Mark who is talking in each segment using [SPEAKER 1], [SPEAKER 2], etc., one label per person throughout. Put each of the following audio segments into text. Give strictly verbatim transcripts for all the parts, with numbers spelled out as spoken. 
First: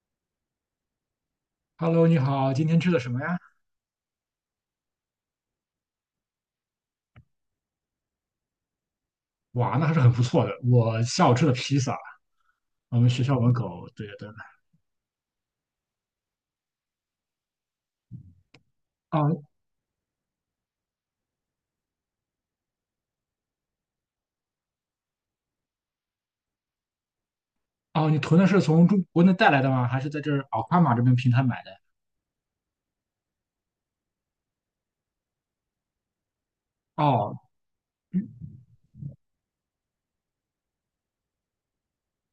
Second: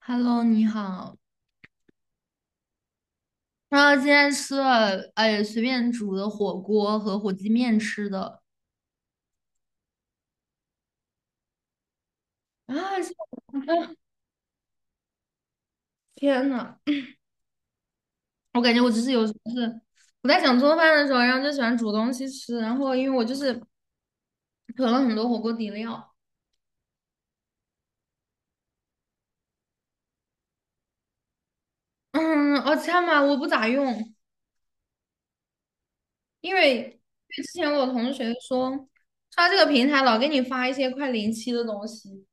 [SPEAKER 1] Hello，你好。
[SPEAKER 2] Hello，你好，今天吃的什么呀？
[SPEAKER 1] 然后今天吃了，哎，随便煮的火锅和火鸡面吃的。
[SPEAKER 2] 哇，那还是很不错的。我下午吃的披萨，
[SPEAKER 1] 啊，
[SPEAKER 2] 我们
[SPEAKER 1] 这
[SPEAKER 2] 学校门口。
[SPEAKER 1] 啊
[SPEAKER 2] 对对。
[SPEAKER 1] 天呐，我感觉我就是有时
[SPEAKER 2] 哦
[SPEAKER 1] 候是我在想做饭的时候，然后就喜欢煮东西吃。然后因为我就是囤了很多火锅底料。
[SPEAKER 2] 哦，你囤的是从中国内带来的吗？还是在这儿奥卡玛这边平台买的？
[SPEAKER 1] 嗯，哦，这样嘛我不咋用，因为因为
[SPEAKER 2] 哦
[SPEAKER 1] 之前我同
[SPEAKER 2] 嗯
[SPEAKER 1] 学说，说他这个平台老给你发一些快临期的东西，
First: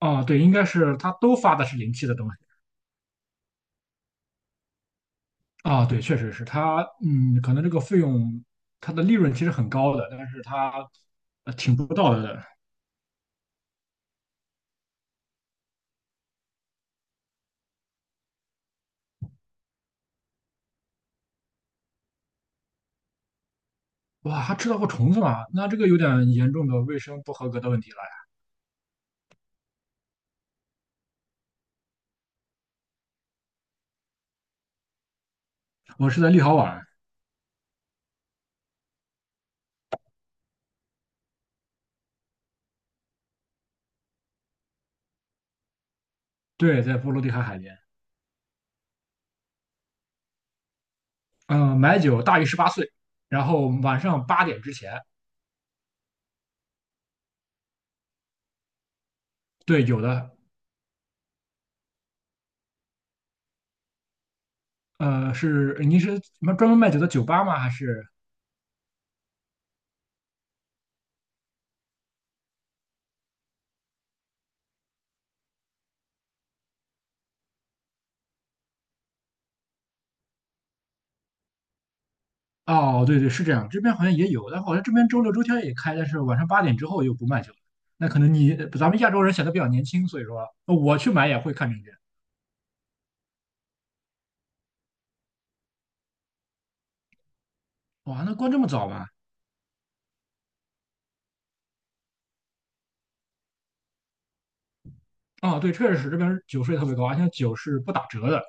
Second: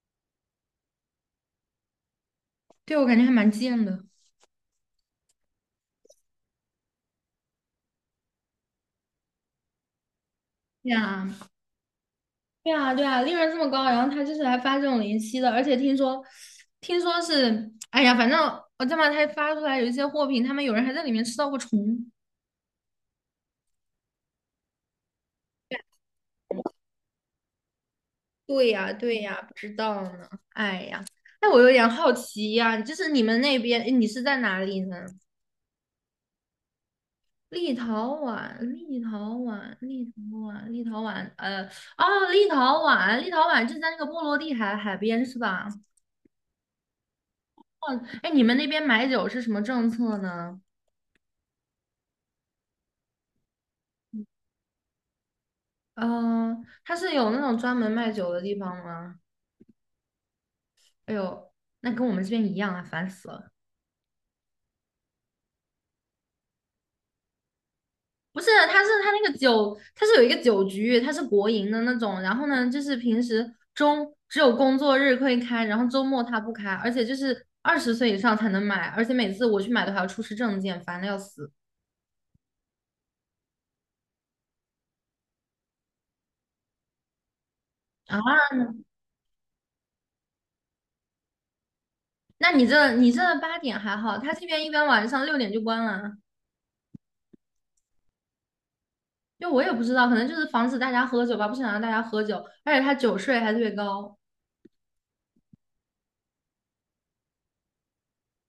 [SPEAKER 2] 哦，对，应该是他都发的是临期的东西。
[SPEAKER 1] 对我感觉还蛮贱的。
[SPEAKER 2] 啊、对，确实是他，嗯，可能这个费用，它的利润其实很高的，但是它
[SPEAKER 1] 呀。
[SPEAKER 2] 呃挺不道德的。
[SPEAKER 1] 对啊，对啊，利润这么高，然后他就是来发这种零息的，而且听说，听说是，哎呀，反正我这么他发出来有一些货品，他们有人还在里面吃到过虫。
[SPEAKER 2] 哇，还吃到过虫子吗？那这个有点严重的卫生不合格的问题了呀。
[SPEAKER 1] 对呀，对呀，不知道呢。哎呀，那我有点好奇呀，就是你们那边，哎你是在哪里呢？
[SPEAKER 2] 我是在立陶宛，
[SPEAKER 1] 立陶宛，立陶宛，立陶宛，立陶宛，呃，哦，立陶宛，立陶宛就在那个波罗的海海边是吧？
[SPEAKER 2] 对，在波罗的海海边。
[SPEAKER 1] 哎，你们那边买酒是什么政策呢？
[SPEAKER 2] 嗯，买酒大于十八岁，然后晚上八点之前，
[SPEAKER 1] 嗯，他是有那种专门卖酒的地方吗？
[SPEAKER 2] 对，有的。
[SPEAKER 1] 哎呦，那跟我们这边一样啊，烦死了。
[SPEAKER 2] 呃，是您是什么专门卖酒的酒吧吗？还是？
[SPEAKER 1] 不是，他是他那个酒，他是有一个酒局，他是国营的那种。然后呢，就是平时中只有工作日可以开，然后周末他不开，而且就是二十岁以上才能买，而且每次我去买都还要出示证件，烦的要死。
[SPEAKER 2] 哦，对对，是这样，这边好像也有，但好像这边周六周天也开，但是晚上八点之后又不卖酒了。那可能
[SPEAKER 1] 啊！
[SPEAKER 2] 你咱们亚洲人显得比较年轻，所以说呃我去买也会看证件。
[SPEAKER 1] 那你这你这八点还好，他这边一般晚上六点就关了。
[SPEAKER 2] 哇，那关这么早吗？
[SPEAKER 1] 就我也不知道，可能就是防止大家喝酒吧，不想让大家喝酒，而且他酒税还特别高。
[SPEAKER 2] 哦，对，确实是这边酒税特别高，而且酒是不打折的。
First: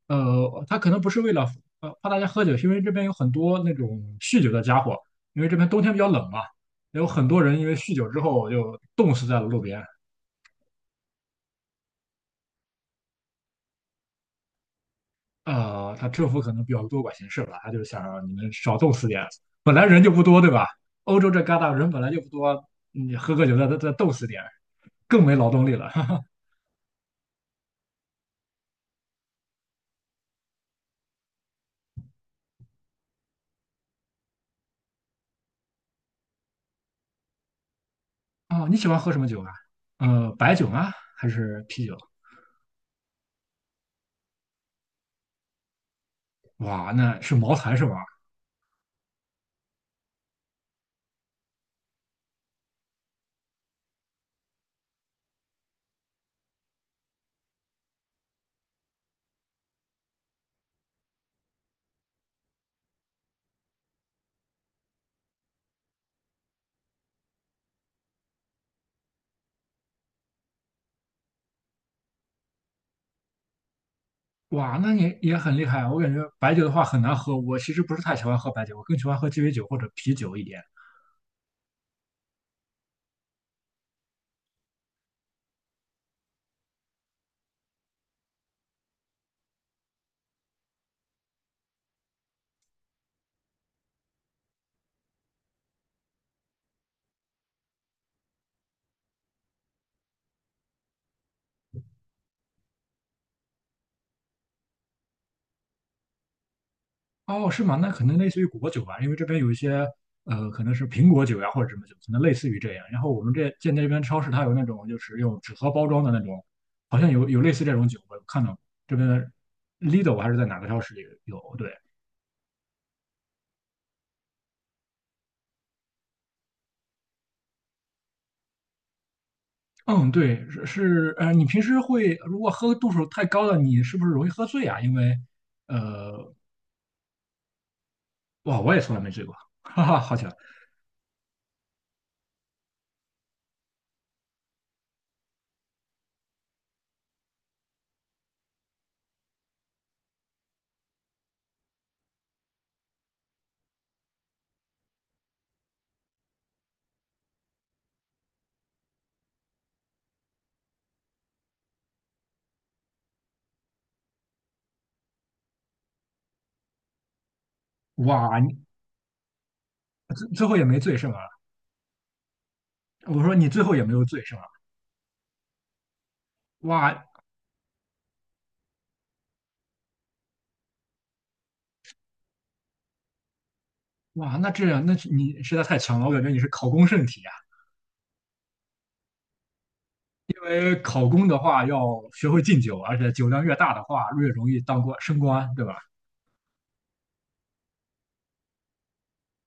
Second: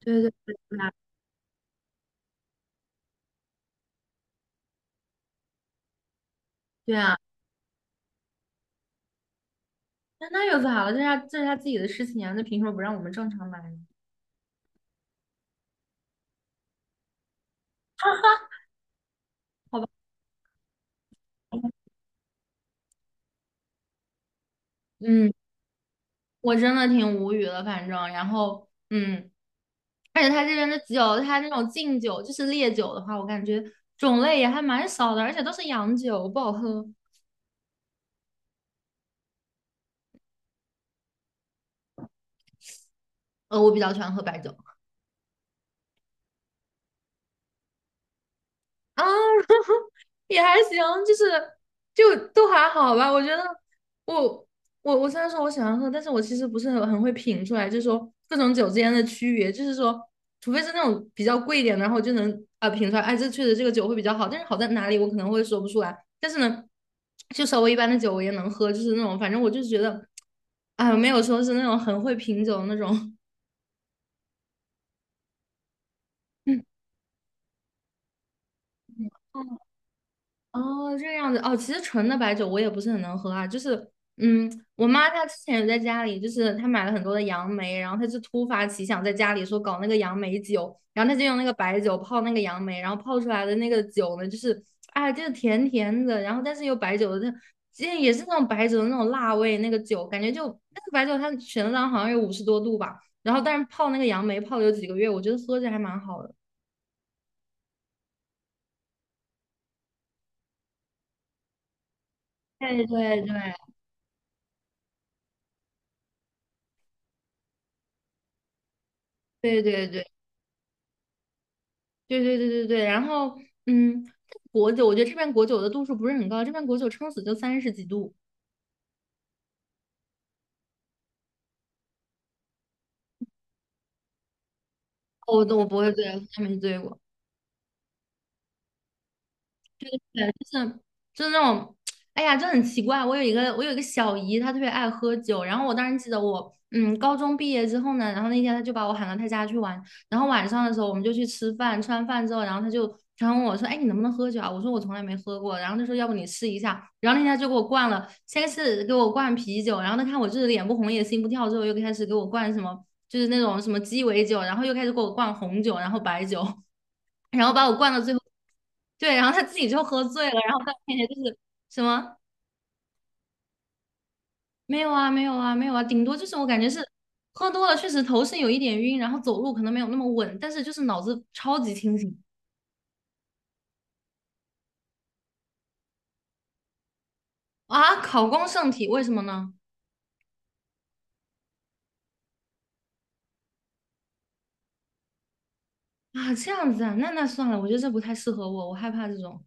[SPEAKER 1] 对对
[SPEAKER 2] 呃，
[SPEAKER 1] 对，
[SPEAKER 2] 他可能不是为了呃怕大家喝酒，是因为这边有很多那种酗酒的家伙，因为这边冬天比较冷嘛，
[SPEAKER 1] 对
[SPEAKER 2] 有
[SPEAKER 1] 啊，
[SPEAKER 2] 很多人因为酗酒之后就冻死在了路边。
[SPEAKER 1] 那那有啥了？这是他这是他自己的事情啊，那凭什么不让我们正常买呢？
[SPEAKER 2] 呃，他政府可能比较多管闲事吧，他就想让你们少冻死点。本
[SPEAKER 1] 好
[SPEAKER 2] 来
[SPEAKER 1] 吧，
[SPEAKER 2] 人就不多，对吧？欧洲这旮沓人本来就不多，你喝个酒再再再冻死点，更
[SPEAKER 1] 嗯，
[SPEAKER 2] 没劳动力了。
[SPEAKER 1] 我真的挺无语的，反正，然后，嗯，而且他这边的酒，他那种敬酒，就是烈酒的话，我感觉种类也还蛮少的，而且都是洋酒，不好喝。
[SPEAKER 2] 哦，你喜欢喝什么酒啊？呃，白酒吗？还是啤酒？
[SPEAKER 1] 呃，我比较喜欢喝白酒。
[SPEAKER 2] 哇，那是茅台是吧？
[SPEAKER 1] 啊，也还行，就是就都还好吧。我觉得我我我虽然说我喜欢喝，但是我其实不是很很会品出来，就是说各种酒之间的区别，就是说，除非是那种比较贵一点的，然后我就能啊、呃品出来，哎，这确实这个酒会比较好，但是好在哪里我可能会说不出来。但是呢，就稍微一般的酒我也能喝，就是那种反正我就觉得，哎，没有说是那种很会品酒的那种。
[SPEAKER 2] 哇，那你也很厉害啊。我感觉白
[SPEAKER 1] 嗯。
[SPEAKER 2] 酒的话很难喝，我其实不是太喜欢喝白酒，我更喜欢喝鸡尾酒或者啤酒一点。
[SPEAKER 1] 哦，这个样子哦，其实纯的白酒我也不是很能喝啊，就是，嗯，我妈她之前有在家里，就是她买了很多的杨梅，然后她就突发奇想在家里说搞那个杨梅酒，然后她就用那个白酒泡那个杨梅，然后泡出来的那个酒呢，就是，哎，就是甜甜的，然后但是又白酒的，这也是那种白酒的那种辣味，那个酒感觉就那个白酒它全量好像有五十多度吧，然后但是泡那个杨梅泡了有几个月，我觉得喝着还蛮好的。
[SPEAKER 2] 哦，是吗？那可能类似于果酒吧，因为这边有一些呃，可能是苹果酒呀或者什么酒，可能类似于这样。
[SPEAKER 1] 对
[SPEAKER 2] 然后
[SPEAKER 1] 对
[SPEAKER 2] 我们这
[SPEAKER 1] 对
[SPEAKER 2] 见这边超市它有那种就是用纸盒包装的那种，好像有有类似这种酒，我有看到过这边的
[SPEAKER 1] 对对对
[SPEAKER 2] Lidl 还是在哪个超市里有？对，
[SPEAKER 1] 对对对对对，然后嗯，果酒，我觉得这边果酒的度数不是很高，这边果酒撑死就三十几度。
[SPEAKER 2] 嗯，对，是是呃，你平时会如果喝度数太高了，你是不是容易喝醉啊？因为
[SPEAKER 1] 哦我都我不会醉，
[SPEAKER 2] 呃，
[SPEAKER 1] 从来没醉过。
[SPEAKER 2] 哇，我也从来没醉过，哈哈，好
[SPEAKER 1] 对，
[SPEAKER 2] 巧。
[SPEAKER 1] 就是就是那种，哎呀，就很奇怪。我有一个我有一个小姨，她特别爱喝酒。然后我当时记得我，嗯，高中毕业之后呢，然后那天她就把我喊到她家去玩。然后晚上的时候我们就去吃饭，吃完饭之后，然后她就她问我说：“哎，你能不能喝酒啊？”我说：“我从来没喝过。”然后她说：“要不你试一下。”然后那天她就给我灌了，先是给我灌啤酒，然后她看我就是脸不红也心不跳，之后又开始给我灌什么，就是那种什么鸡尾酒，然后又开始给我灌红酒，然后白酒。然后把我灌到最后，
[SPEAKER 2] 哇，你
[SPEAKER 1] 对，然后他自己就喝醉
[SPEAKER 2] 最
[SPEAKER 1] 了，
[SPEAKER 2] 最
[SPEAKER 1] 然
[SPEAKER 2] 后
[SPEAKER 1] 后
[SPEAKER 2] 也
[SPEAKER 1] 在我
[SPEAKER 2] 没醉
[SPEAKER 1] 面前
[SPEAKER 2] 是
[SPEAKER 1] 就
[SPEAKER 2] 吗？
[SPEAKER 1] 是什么。
[SPEAKER 2] 我说你最后也没有醉是吗？
[SPEAKER 1] 没有啊，没有啊，没有啊，顶多就是我感觉是
[SPEAKER 2] 哇
[SPEAKER 1] 喝多了，确实头是有一点晕，然后走路可能没有那么稳，但是就是脑子超级清醒。
[SPEAKER 2] 哇，那这样，那是你实在太强了，我感觉你是考公圣体啊。
[SPEAKER 1] 啊，考公圣体，为什么呢？
[SPEAKER 2] 因为考公的话要学会敬酒，而且酒量越大的话越容易当官升官，对吧？
[SPEAKER 1] 啊，这样子啊，那那算了，我觉得这不太适合我，我害怕这种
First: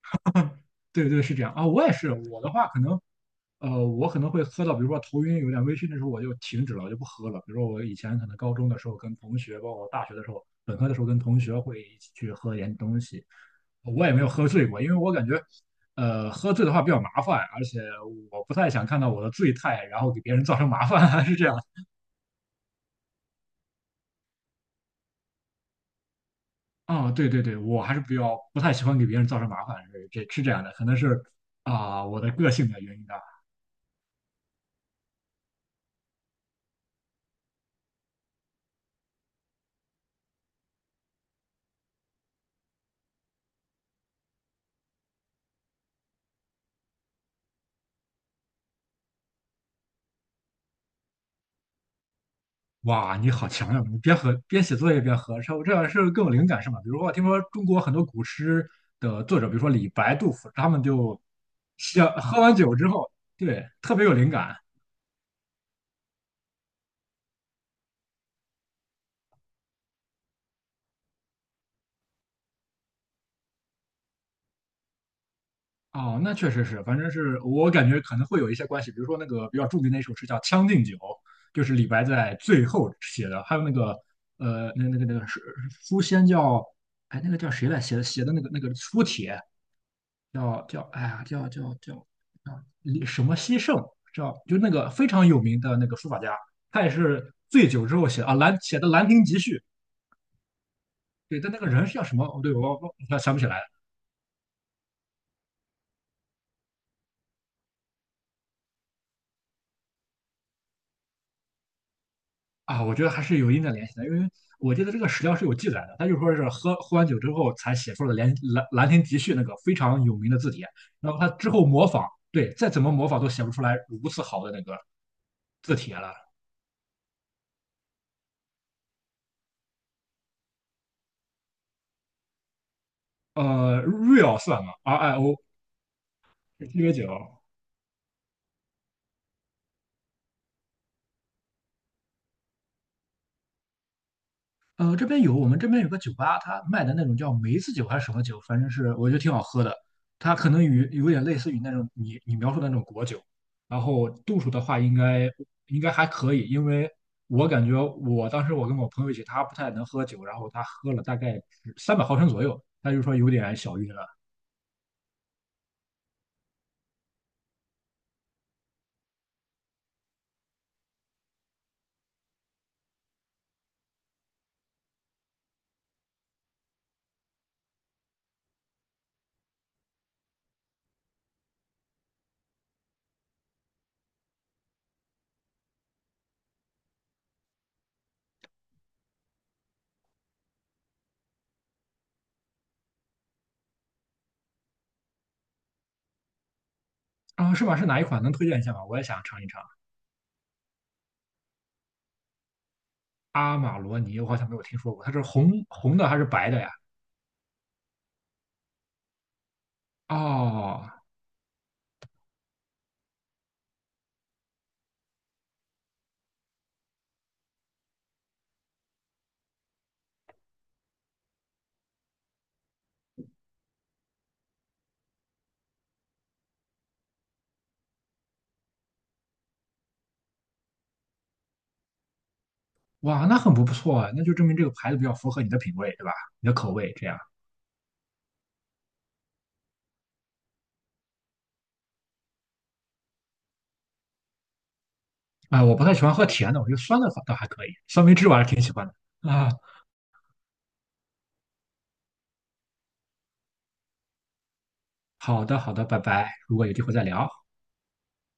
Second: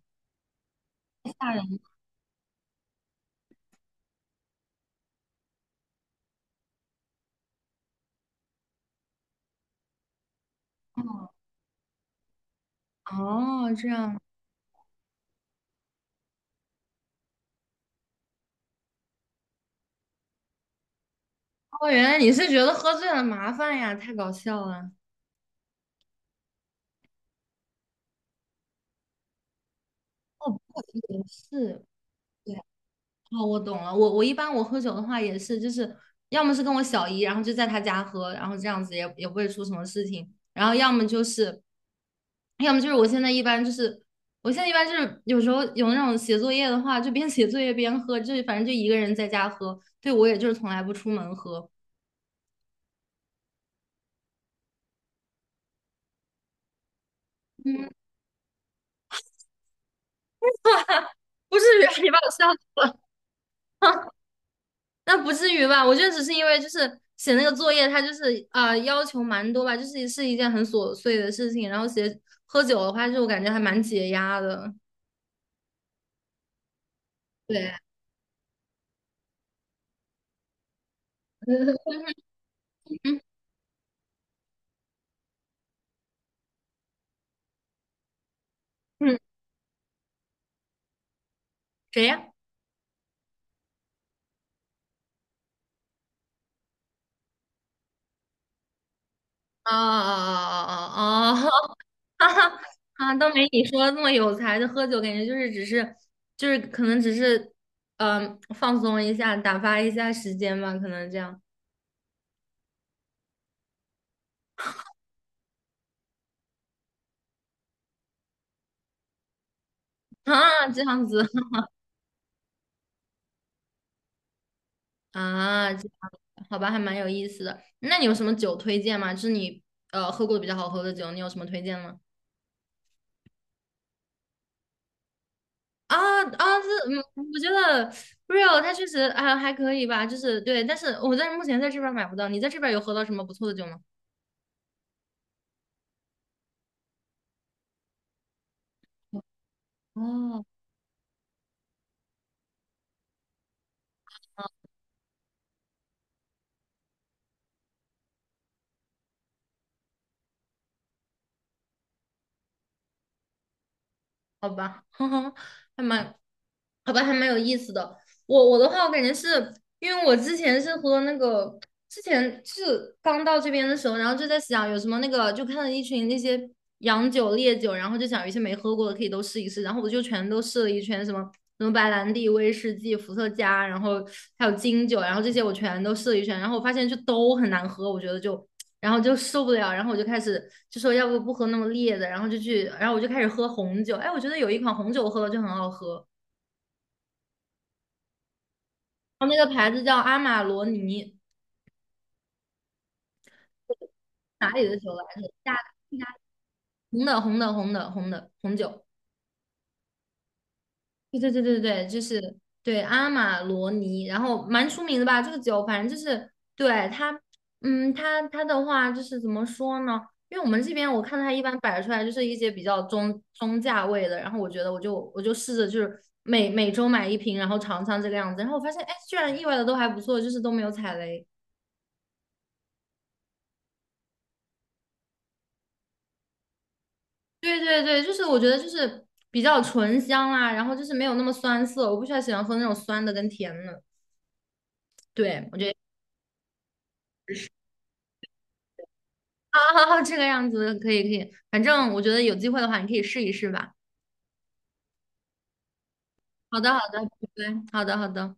[SPEAKER 2] 对对，是这样
[SPEAKER 1] 大
[SPEAKER 2] 啊。
[SPEAKER 1] 人。
[SPEAKER 2] 我也是，我的话可能呃，我可能会喝到，比如说头晕有点微醺的时候，我就停止了，我就不喝了。比如说我以前可能高中的时候跟同学，包括大学的时候，本科的时候跟同学会一起去喝点东西，
[SPEAKER 1] 哦，这
[SPEAKER 2] 呃我也
[SPEAKER 1] 样，
[SPEAKER 2] 没有喝醉过，因为我感觉，呃，喝醉的话比较麻烦，而且我不太想看到我的醉态，然后给别人造成麻烦，还是这样。
[SPEAKER 1] 哦，原来你是觉得喝醉了麻烦呀，太搞笑了。
[SPEAKER 2] 啊、对对对，我还是比较不太喜欢给别人造成麻烦，是这是这
[SPEAKER 1] 哦，不
[SPEAKER 2] 样的，
[SPEAKER 1] 过
[SPEAKER 2] 可能
[SPEAKER 1] 也
[SPEAKER 2] 是
[SPEAKER 1] 是，
[SPEAKER 2] 啊、我的个
[SPEAKER 1] 对。
[SPEAKER 2] 性的原因吧。
[SPEAKER 1] 哦，我懂了。我我一般我喝酒的话也是，就是要么是跟我小姨，然后就在她家喝，然后这样子也也不会出什么事情。然后要么就是，要么就是我现在一般就是，我现在一般就是有时候有那种写作业的话，就边写作业边喝，就是反正就一个人在家喝。对，我也就是从来不出门喝。
[SPEAKER 2] 哇，你好强呀！你边喝边写作业边合唱，这样是更有灵感是吗？比如说，我听说中国
[SPEAKER 1] 嗯，
[SPEAKER 2] 很多古诗的作者，比如说李白、杜甫，他们就
[SPEAKER 1] 不至于啊，你
[SPEAKER 2] 想
[SPEAKER 1] 把我
[SPEAKER 2] 喝
[SPEAKER 1] 笑
[SPEAKER 2] 完
[SPEAKER 1] 死
[SPEAKER 2] 酒之
[SPEAKER 1] 了。
[SPEAKER 2] 后，对，特别有灵感。
[SPEAKER 1] 那不至于吧？我觉得只是因为就是写那个作业，它就是啊要求蛮多吧，就是是一件很琐碎的事情。然后写喝酒的话，就我感觉还蛮解压的。
[SPEAKER 2] 哦，那确实是，反正是我
[SPEAKER 1] 对，
[SPEAKER 2] 感觉可能会有一些关系。比如说那个比较著名的一首诗叫《将进酒》，就是李白 在最后
[SPEAKER 1] 嗯
[SPEAKER 2] 写的。还有那个呃，那那个那个是书仙叫哎，那个叫谁来写的写的那个那个书
[SPEAKER 1] 嗯，
[SPEAKER 2] 帖叫叫哎呀叫叫
[SPEAKER 1] 谁
[SPEAKER 2] 叫
[SPEAKER 1] 呀？
[SPEAKER 2] 李什么西圣，知道就那个非常有名的那个书法家，他也是醉酒之后写啊兰写的《兰亭集序》。
[SPEAKER 1] 啊啊啊
[SPEAKER 2] 对，
[SPEAKER 1] 啊啊！
[SPEAKER 2] 但那个人是叫什 么？
[SPEAKER 1] 哈
[SPEAKER 2] 哦对，
[SPEAKER 1] 哈。
[SPEAKER 2] 我我
[SPEAKER 1] 啊，
[SPEAKER 2] 我
[SPEAKER 1] 都
[SPEAKER 2] 想不起
[SPEAKER 1] 没
[SPEAKER 2] 来
[SPEAKER 1] 你
[SPEAKER 2] 了
[SPEAKER 1] 说的那么有才。的。喝酒，感觉就是只是就是可能只是嗯、呃放松一下，打发一下时间吧，可能这样
[SPEAKER 2] 啊。我觉得还是有一定的联系的，因为我记得这个史料是有记载的，他就说是喝喝完酒之后才写出了兰《兰兰兰亭集序》那个非常有名的字帖，
[SPEAKER 1] 啊这样
[SPEAKER 2] 然后
[SPEAKER 1] 子。
[SPEAKER 2] 他之后模仿，对，再怎么模仿都写不出来如此好的那个
[SPEAKER 1] 啊，
[SPEAKER 2] 字
[SPEAKER 1] 这样
[SPEAKER 2] 帖了。
[SPEAKER 1] 好吧，还蛮有意思的。那你有什么酒推荐吗？就是你呃喝过的比较好喝的酒，你有什么推荐吗？
[SPEAKER 2] 呃，real 算吗？R I O
[SPEAKER 1] 啊啊，
[SPEAKER 2] 是鸡
[SPEAKER 1] 这
[SPEAKER 2] 尾
[SPEAKER 1] 嗯，
[SPEAKER 2] 酒。
[SPEAKER 1] 我觉得 Real 它确实啊还可以吧，就是对，但是我在目前在这边儿买不到，你在这边儿有喝到什么不错的酒吗？
[SPEAKER 2] 呃，这边有，我们这边有个酒吧，它卖的那种叫梅子酒还是什么酒，反正是我觉得挺好喝的。它
[SPEAKER 1] 哦，
[SPEAKER 2] 可能与有点类似于那种你你描述的那种果酒，然后度数的话应该应该还可以，因为我感觉我当时我跟我朋友一起，他不太能喝酒，然后他喝了大概三百毫升左右，他就说有点小晕了。
[SPEAKER 1] 好吧，哼哼，还蛮，好吧，还蛮有意思的。我我的话，我感觉是因为我之前是喝那个之前是刚到这边的时候，然后就在想有什么那个，就看到一群那些洋酒、烈酒，然后就想有一些没喝过的可以都试一试，然后我就全都试了一圈，什么什么白兰地、威士忌、伏特加，然后还有金酒，然后这些我全都试了一圈，然后我发现就都很难喝，我觉得就。然后就受不了，然后我就开始就说要不不喝那么烈的，然后就去，然后我就开始喝红酒。哎，我觉得有一款红酒我喝了就很好喝，
[SPEAKER 2] 啊，是吗？是哪一款？能推荐一下吗？我也想
[SPEAKER 1] 然后那
[SPEAKER 2] 尝一
[SPEAKER 1] 个
[SPEAKER 2] 尝。
[SPEAKER 1] 牌子叫阿玛罗尼。
[SPEAKER 2] 阿玛罗尼，我好像
[SPEAKER 1] 哪
[SPEAKER 2] 没有
[SPEAKER 1] 里的
[SPEAKER 2] 听
[SPEAKER 1] 酒
[SPEAKER 2] 说
[SPEAKER 1] 来
[SPEAKER 2] 过，它
[SPEAKER 1] 着？
[SPEAKER 2] 是
[SPEAKER 1] 大大
[SPEAKER 2] 红红的还是白的呀？
[SPEAKER 1] 红的红的红的红的红酒。
[SPEAKER 2] 哦，
[SPEAKER 1] 对对对对对，就是对阿玛罗尼，然后蛮出名的吧？这个酒，反正就是对它，嗯，它它的话就是怎么说呢？因为我们这边我看它一般摆出来就是一些比较中中价位的，然后我觉得我就我就试着就是每每周买一瓶，然后尝尝这个样子，然后我发现哎，居然意外的都还不错，就是都没有踩雷。
[SPEAKER 2] 哇，那很不错啊，那就证明这个牌子比较符合你的品味，对吧？你的口味这样。
[SPEAKER 1] 对对对，就是我觉得就是比较醇香啦，然后就是没有那么酸涩，我不喜欢喜欢喝那种酸的跟甜的，对我
[SPEAKER 2] 啊，
[SPEAKER 1] 觉
[SPEAKER 2] 我
[SPEAKER 1] 得。
[SPEAKER 2] 不太喜欢喝甜的，我觉得酸的反倒还可以，酸梅汁我还是挺喜欢的。啊，
[SPEAKER 1] 好好好，这个样子可以可以，反正我觉得有机会的话，你可以试一试吧。
[SPEAKER 2] 好的，好的，拜拜，如
[SPEAKER 1] 好
[SPEAKER 2] 果
[SPEAKER 1] 的
[SPEAKER 2] 有
[SPEAKER 1] 好
[SPEAKER 2] 机会
[SPEAKER 1] 的，
[SPEAKER 2] 再
[SPEAKER 1] 拜
[SPEAKER 2] 聊。
[SPEAKER 1] 拜。好的好的。